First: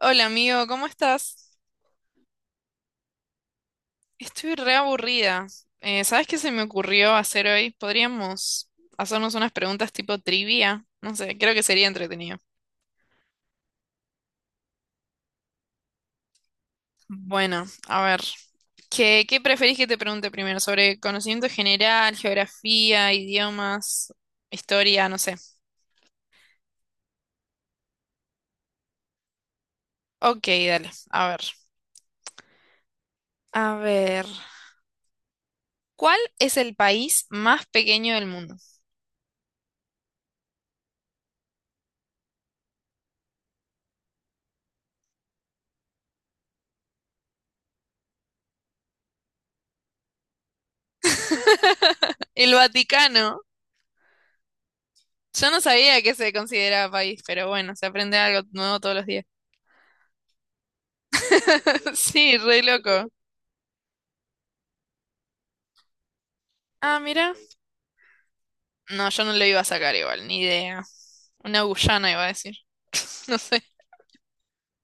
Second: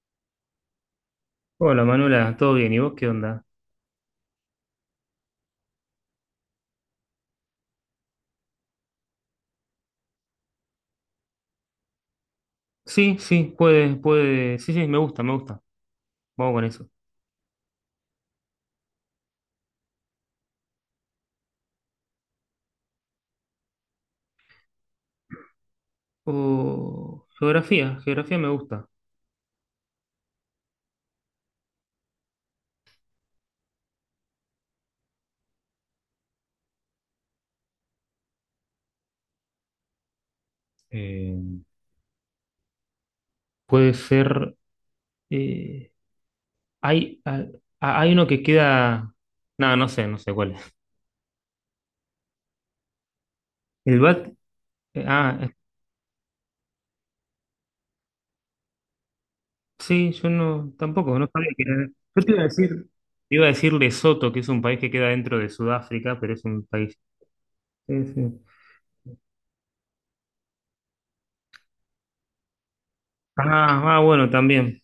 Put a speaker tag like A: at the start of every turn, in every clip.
A: Hola amigo, ¿cómo estás?
B: Hola Manuela, ¿todo bien? ¿Y vos qué onda?
A: Estoy re aburrida. ¿Sabes qué se me ocurrió hacer hoy? Podríamos hacernos unas preguntas tipo trivia. No sé, creo que sería entretenido.
B: Sí, sí, puede, puede. Sí, sí, me gusta, me gusta. Vamos con eso.
A: Bueno, a ver, ¿qué preferís que te pregunte primero? ¿Sobre conocimiento general, geografía, idiomas, historia? No sé.
B: O geografía, geografía me gusta.
A: Ok, dale, a ver. A ver, ¿cuál es el país más pequeño del mundo?
B: Eh, Puede ser. eh, hay, ah, ah, hay uno que queda. No, no sé cuál es.
A: El Vaticano.
B: El BAT. eh, ah, eh,
A: Yo no sabía que se consideraba país, pero bueno, se aprende algo nuevo todos los días.
B: sí, yo no, tampoco, no sabía que era. Yo te
A: Sí,
B: iba a
A: re
B: decir.
A: loco.
B: Te iba a decir Lesoto, que es un país que queda dentro de Sudáfrica, pero es un país.
A: Ah, mira.
B: Sí, sí.
A: No, yo no lo iba a sacar igual, ni idea. Una Guyana iba a decir. No sé,
B: Ah, ah, bueno, también.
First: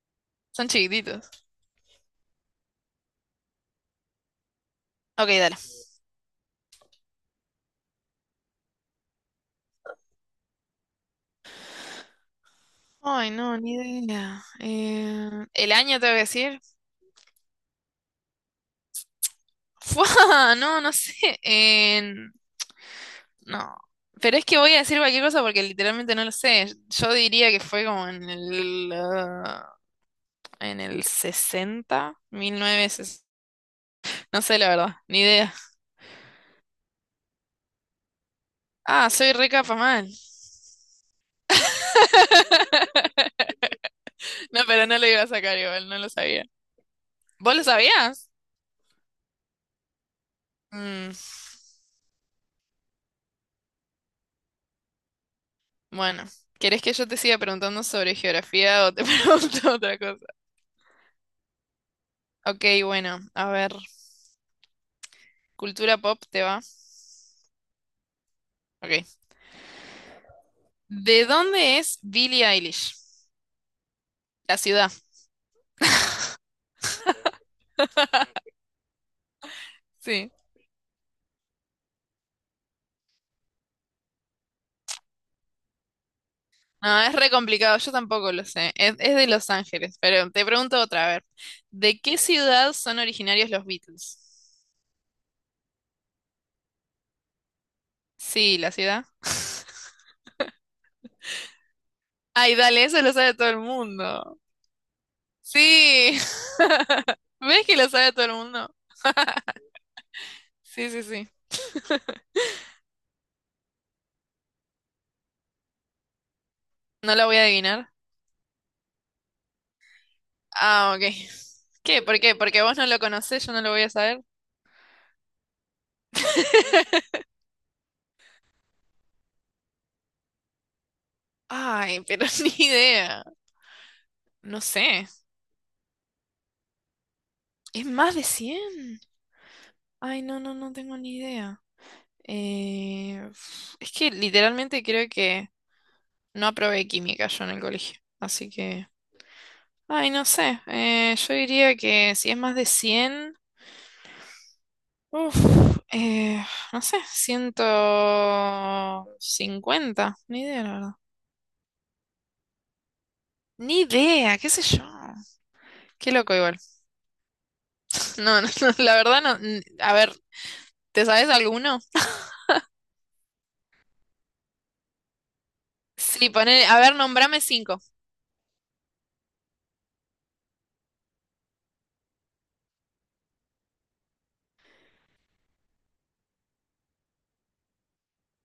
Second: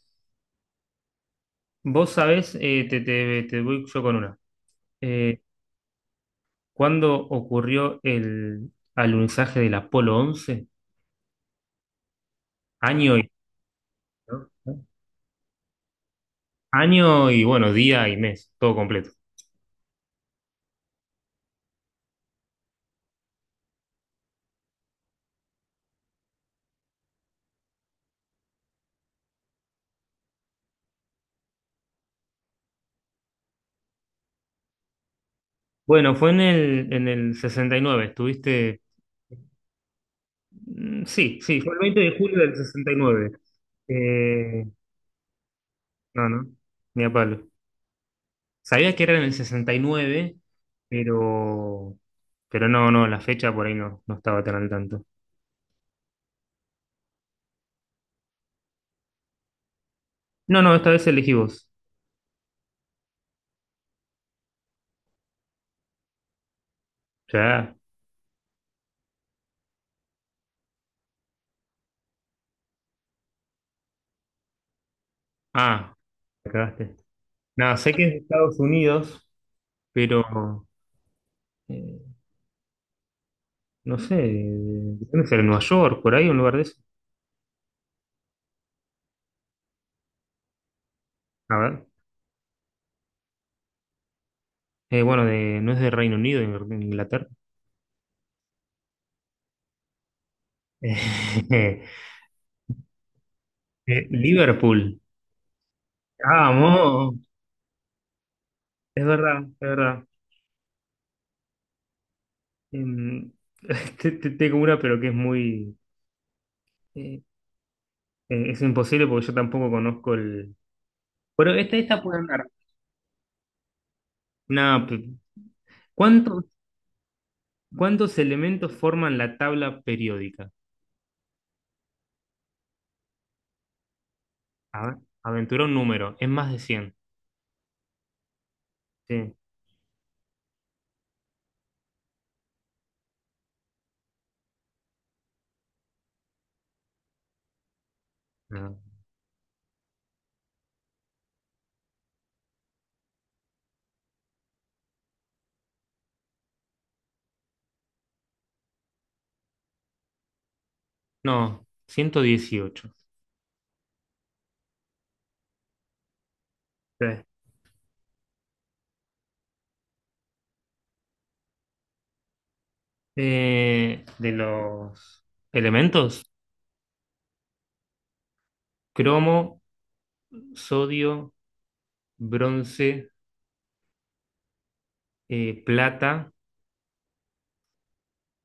A: son chiquititos.
B: Vos sabés, te voy yo con una.
A: Ok,
B: Eh,
A: dale.
B: ¿Cuándo ocurrió el alunizaje del Apolo 11? Año y,
A: Ay, no, ni idea.
B: ¿no?
A: ¿El año tengo que decir?
B: Año y, bueno, día y mes, todo completo.
A: ¡Fua! No, no sé. En- no. Pero es que voy a decir cualquier cosa porque literalmente no lo sé. Yo diría que fue como en el 60. No sé, la verdad, ni idea.
B: Bueno, fue en el 69 estuviste.
A: Ah, soy re capa mal.
B: Mm, sí, sí, fue el 20 de julio del 69.
A: No,
B: Eh,
A: pero no lo iba a sacar igual, no lo
B: no,
A: sabía.
B: no, ni a palo.
A: ¿Vos lo sabías?
B: Sabía que era en el 69,
A: Mm,
B: pero, pero no, no, la fecha por ahí no, no estaba tan al tanto.
A: bueno, ¿querés que yo te siga preguntando sobre geografía o te pregunto otra cosa?
B: No, no, esta vez elegí vos.
A: Ok, bueno, a ver. Cultura pop, ¿te va?
B: Ya.
A: Ok. ¿De dónde es Billie Eilish? La ciudad.
B: Ah, me cagaste. Nada, sé que es de Estados Unidos,
A: Sí.
B: pero eh, no sé, ¿dónde será? ¿Nueva York? ¿Por ahí? ¿Un lugar de eso?
A: No, es re complicado, yo tampoco lo sé. Es de Los Ángeles, pero te pregunto otra, a ver.
B: A ver.
A: ¿De qué ciudad son originarios los Beatles?
B: Bueno, de, no es de Reino Unido, de Inglaterra.
A: Sí, la ciudad. Ay, dale, eso lo sabe todo el mundo.
B: Liverpool.
A: Sí,
B: Vamos,
A: ¿ves que lo sabe todo el mundo?
B: es verdad, es verdad.
A: Sí, sí, sí.
B: Em, tengo una, pero que es muy.
A: No
B: eh,
A: lo voy a adivinar.
B: es imposible porque yo tampoco conozco el.
A: Ah, ok.
B: Bueno, esta
A: ¿Qué?
B: puede
A: ¿Por qué?
B: andar.
A: Porque vos no lo conocés, yo no lo voy a saber.
B: Nada, ¿cuántos, cuántos elementos forman la tabla periódica?
A: Ay, pero ni idea. No
B: A
A: sé.
B: ver, aventura un número, es más de 100.
A: ¿Es más de cien?
B: Sí,
A: Ay, no, no, no tengo ni idea. Uf, es que literalmente creo que no aprobé química yo en el colegio. Así
B: no,
A: que... Ay, no sé. Yo diría que si es más de cien. Uf, eh, no sé, ciento cincuenta, ni idea, la verdad.
B: no, 118.
A: Ni idea, qué sé yo. Qué loco igual.
B: Sí.
A: No, no, no, la verdad no. A ver, ¿te sabes alguno?
B: De los elementos:
A: Sí, poné, a ver, nombrame cinco.
B: cromo, sodio, bronce, plata,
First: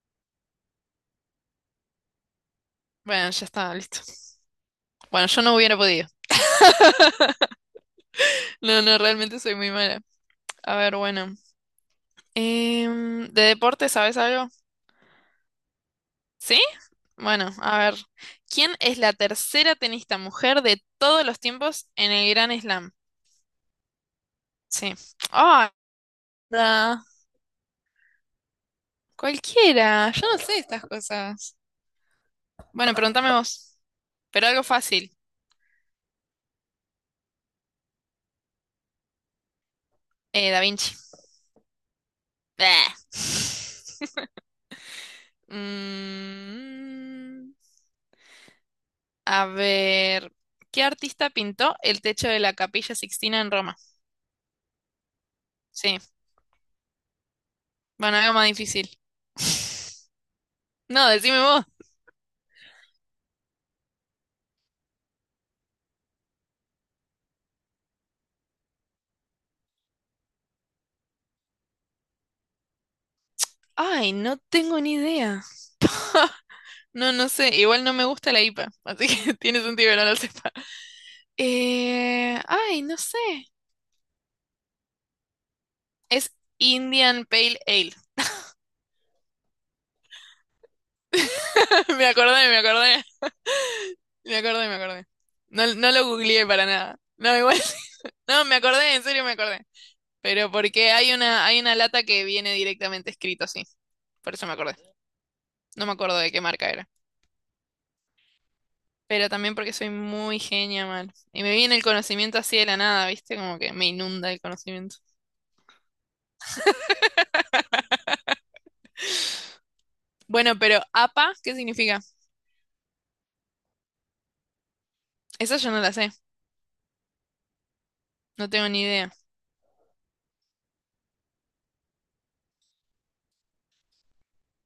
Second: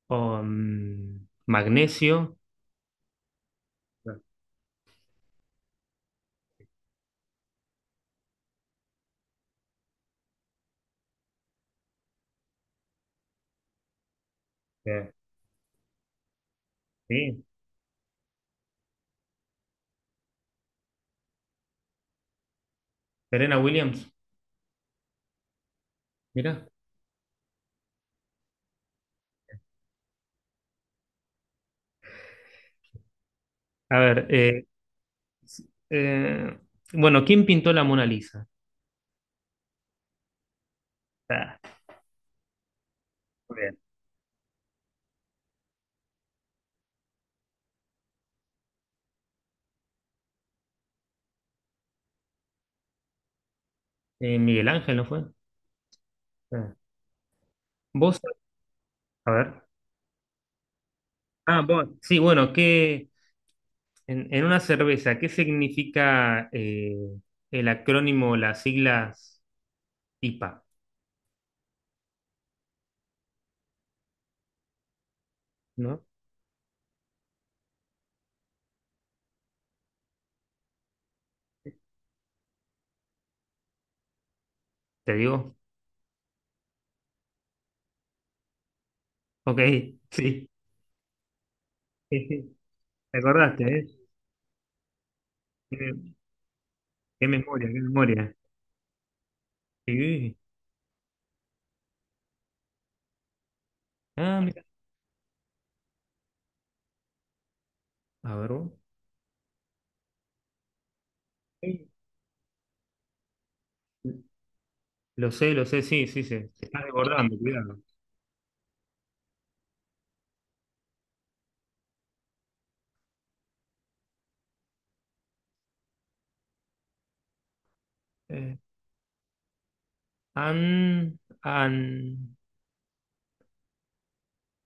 B: magnesio.
A: Bueno, ya está, listo. Bueno, yo no hubiera podido. No, no, realmente soy muy mala. A ver, bueno. ¿De deporte sabes algo?
B: Eh,
A: ¿Sí?
B: Sí,
A: Bueno, a ver. ¿Quién es la tercera tenista mujer de todos los tiempos en el Gran Slam?
B: Serena Williams,
A: Sí.
B: mira.
A: Da, cualquiera, yo no sé estas cosas. Bueno, pregúntame vos,
B: A ver,
A: pero algo fácil.
B: eh, bueno, ¿quién pintó la Mona Lisa?
A: Da Vinci.
B: Ah,
A: Bleh.
B: muy bien.
A: Mm, a ver, ¿qué artista pintó el techo de la Capilla Sixtina en Roma?
B: Miguel Ángel, ¿no fue?
A: Sí,
B: Ah.
A: bueno,
B: ¿Vos?
A: algo más difícil.
B: A ver.
A: No, decime
B: Ah,
A: vos.
B: vos. Sí, bueno, en una cerveza, ¿qué significa el acrónimo, las siglas IPA?
A: Ay, no tengo ni idea.
B: ¿No?
A: No, no sé, igual no me gusta la IPA, así que tiene sentido que no lo sepa. Ay, no sé.
B: ¿Te digo?
A: Es Indian Pale Ale.
B: Ok, sí.
A: Me acordé,
B: ¿Te
A: me acordé.
B: acordaste, eh?
A: Me acordé, me acordé. No,
B: Qué,
A: no lo googleé para nada.
B: qué
A: No, igual.
B: memoria, qué memoria.
A: No, me acordé, en serio me acordé.
B: Sí.
A: Pero porque hay una lata que viene directamente escrito así. Por
B: Ah,
A: eso me
B: mira.
A: acordé. No me acuerdo de qué marca era.
B: A ver, vos.
A: Pero también porque soy muy genia, mal. Y me viene el
B: Sí.
A: conocimiento así de la nada, ¿viste? Como que me inunda el conocimiento.
B: Lo sé, sí, sí, sí. Te estás desbordando, cuidado.
A: Bueno, pero APA, ¿qué significa? Esa yo no la sé. No
B: Eh,
A: tengo ni idea.
B: an, an,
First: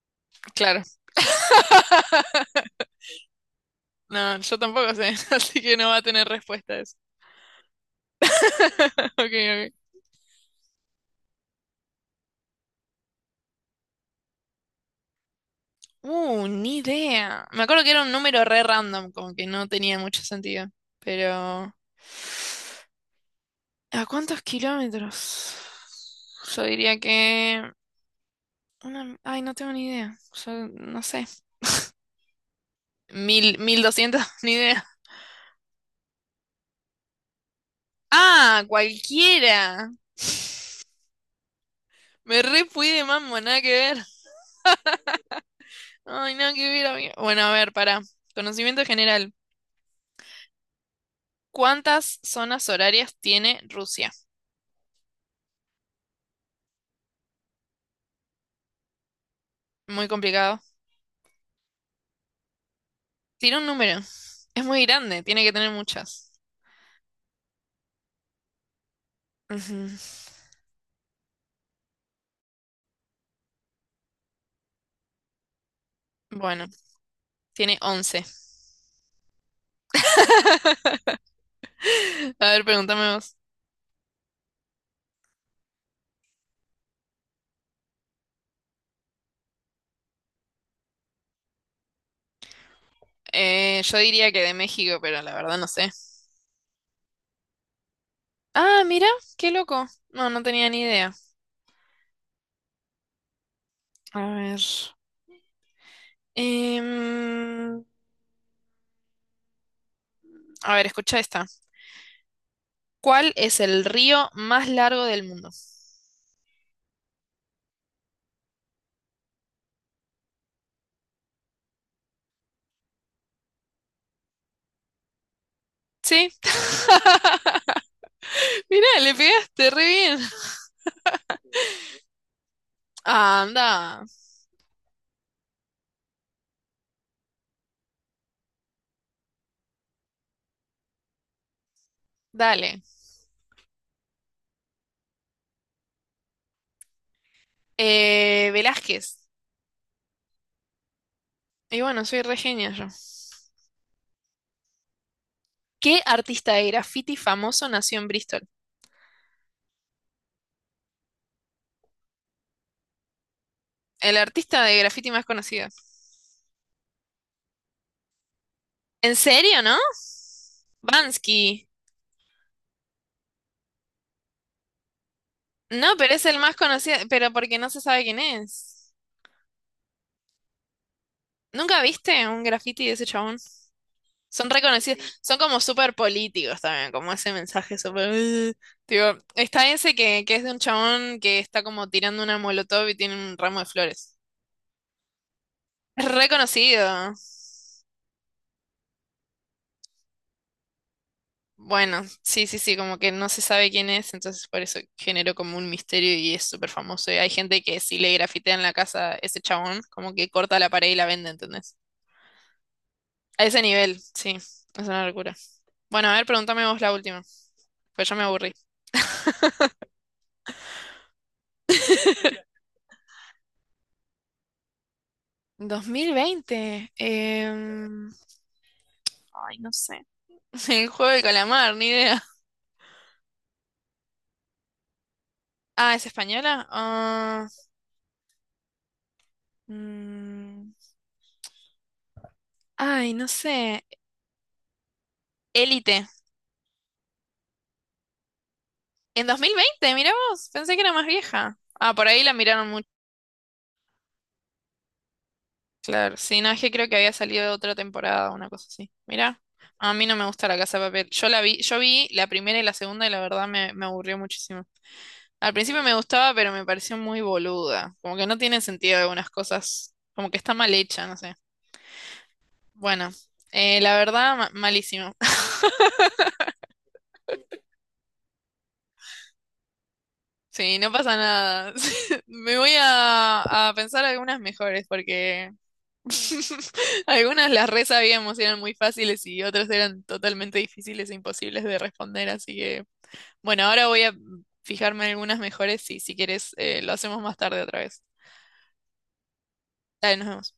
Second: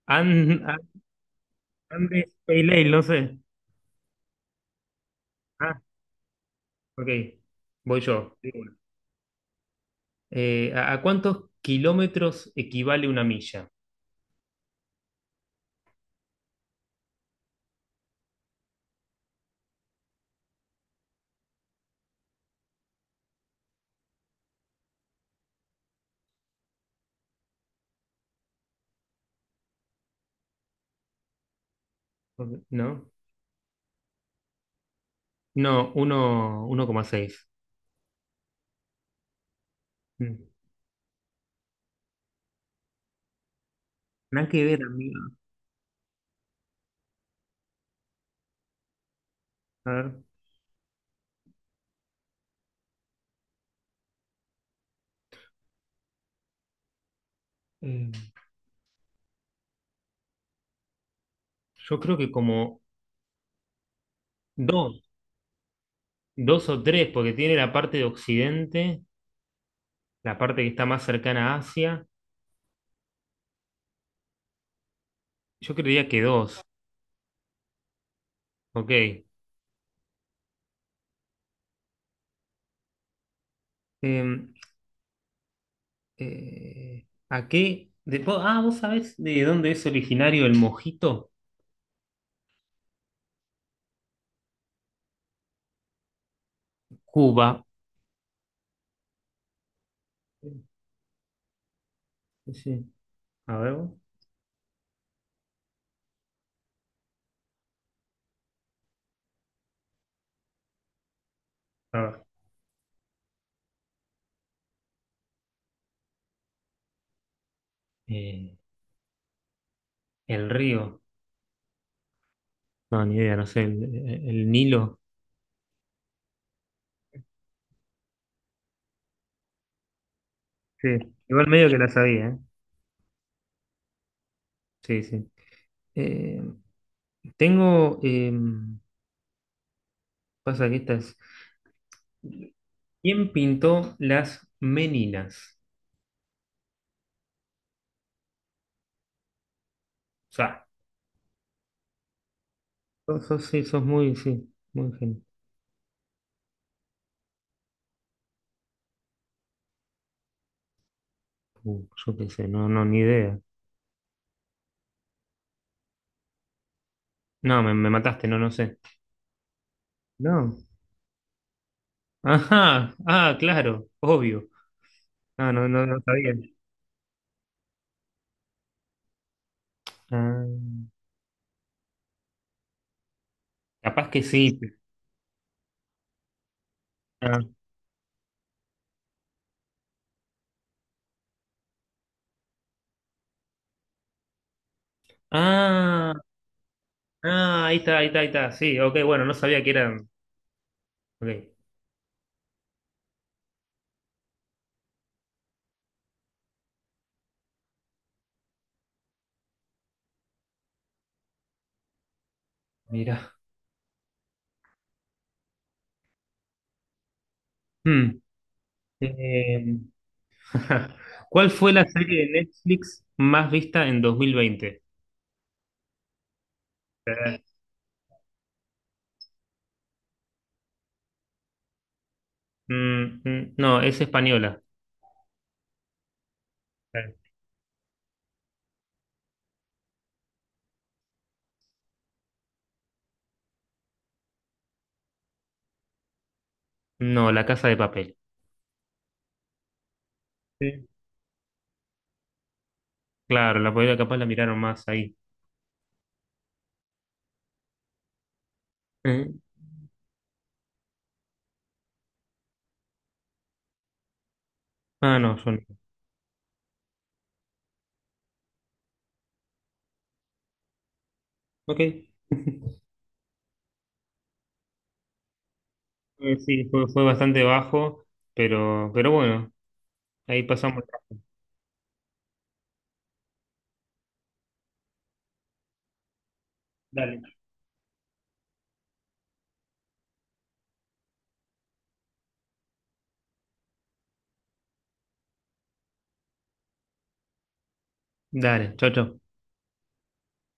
B: an, an-
A: Claro.
B: Andes Pale Ale, no sé.
A: No, yo tampoco sé. Así que
B: Ah,
A: no va a tener respuesta.
B: ok. Voy yo. Digo una.
A: Ok, ok.
B: ¿A cuántos kilómetros equivale una milla?
A: Ni idea. Me acuerdo que era un número re random, como que no tenía mucho sentido. Pero... ¿A cuántos kilómetros? Yo diría que... Una... Ay, no tengo ni idea. Yo no sé.
B: Ok. ¿No?
A: Mil, mil doscientos, ni idea.
B: No, 1,6.
A: Ah, cualquiera.
B: Mm.
A: Me re fui de mambo, nada que ver.
B: Nada que ver, amigo.
A: Ay, nada que ver, amigo. Bueno, a ver, para conocimiento general.
B: A ver.
A: ¿Cuántas zonas horarias tiene Rusia?
B: eh,
A: Muy complicado.
B: yo creo que como
A: Tira un número. Es muy
B: dos,
A: grande, tiene que tener muchas.
B: dos o tres, porque tiene la parte de Occidente,
A: Ujú.
B: la parte que está más cercana a Asia. Yo creería que dos.
A: Bueno, tiene 11.
B: Ok.
A: A ver, pregúntame vos.
B: Eh, ¿A qué? ¿Vos sabés de dónde es originario el mojito?
A: Yo diría que de México, pero la verdad no sé.
B: Cuba.
A: Ah, mira, qué loco. No, no
B: Sí,
A: tenía ni idea.
B: sí. A ver, vos.
A: A ver. Em, a ver, escucha esta.
B: A ver.
A: ¿Cuál es el río más largo del mundo?
B: Eh, el río. No, ni idea, no sé. El Nilo.
A: Sí. Mira, le pegaste re bien.
B: Sí, igual medio que la sabía, ¿eh?
A: Anda,
B: Sí, sí. Eh, Tengo, pasa que estas.
A: dale.
B: ¿Quién pintó las Meninas?
A: Velázquez.
B: O sea,
A: Y bueno, soy re genia yo.
B: sí, sos muy, sí, muy gen.
A: ¿Qué artista de graffiti famoso nació en Bristol?
B: Yo qué sé, no, no, ni idea.
A: El artista de graffiti más conocido.
B: No, me mataste, no, no sé.
A: ¿En serio, no?
B: No.
A: Bansky.
B: Ajá, ah, claro, obvio. Ah, no, no,
A: No,
B: no
A: pero es
B: sabía.
A: el más conocido, pero porque no se sabe quién es.
B: Ah,
A: ¿Nunca viste un graffiti de ese chabón?
B: capaz que
A: Son
B: sí.
A: reconocidos, son como súper políticos también, como ese
B: Ah,
A: mensaje súper... "Ugh". Tipo, está ese que es de un chabón que está como tirando una molotov y tiene un ramo de flores. Es
B: ah,
A: reconocido.
B: ah, ahí está, ahí está, ahí está. Sí, ok, bueno, no sabía que eran. Ok,
A: Bueno, sí, sí, sí, como que no se sabe quién es, entonces por eso generó como un misterio y es súper famoso. Y hay gente que si le grafitean la casa a ese chabón, como que corta la pared y la vende, ¿entendés?
B: mira.
A: A ese nivel, sí, es una locura. Bueno, a ver, pregúntame vos la última, pues ya
B: Hmm.
A: me aburrí.
B: Eh, ¿Cuál fue la serie de Netflix más vista en 2020?
A: 2020,
B: Eh,
A: ay, no sé. El juego de calamar, ni idea.
B: no, es española.
A: Ah, ¿es española?
B: Eh,
A: Ah, mm, ay, no sé. Élite.
B: No, La Casa de Papel.
A: En 2020, mira vos, pensé que
B: Sí.
A: era más vieja. Ah, por ahí la miraron.
B: Claro, la podría capaz la miraron más ahí.
A: Claro, sí, no, es que creo que había salido otra temporada, una cosa así.
B: Eh,
A: Mira, a mí no me gusta La Casa de Papel. Yo la vi, yo vi la primera y la segunda y la verdad me aburrió muchísimo.
B: Ah, no, yo
A: Al
B: no.
A: principio me gustaba, pero me pareció muy boluda. Como que no tiene sentido algunas cosas, como que está mal hecha, no sé.
B: Ok.
A: Bueno, la verdad, malísimo.
B: Sí, fue bastante bajo, pero bueno, ahí
A: Sí,
B: pasamos.
A: no pasa nada. Me voy a pensar algunas mejores porque
B: Dale.
A: algunas las re sabíamos y eran muy fáciles y otras eran totalmente difíciles e imposibles de responder, así que bueno, ahora voy a fijarme en algunas mejores y si quieres lo hacemos más tarde otra vez.
B: Dale, chau, chau.
A: Dale, nos vemos.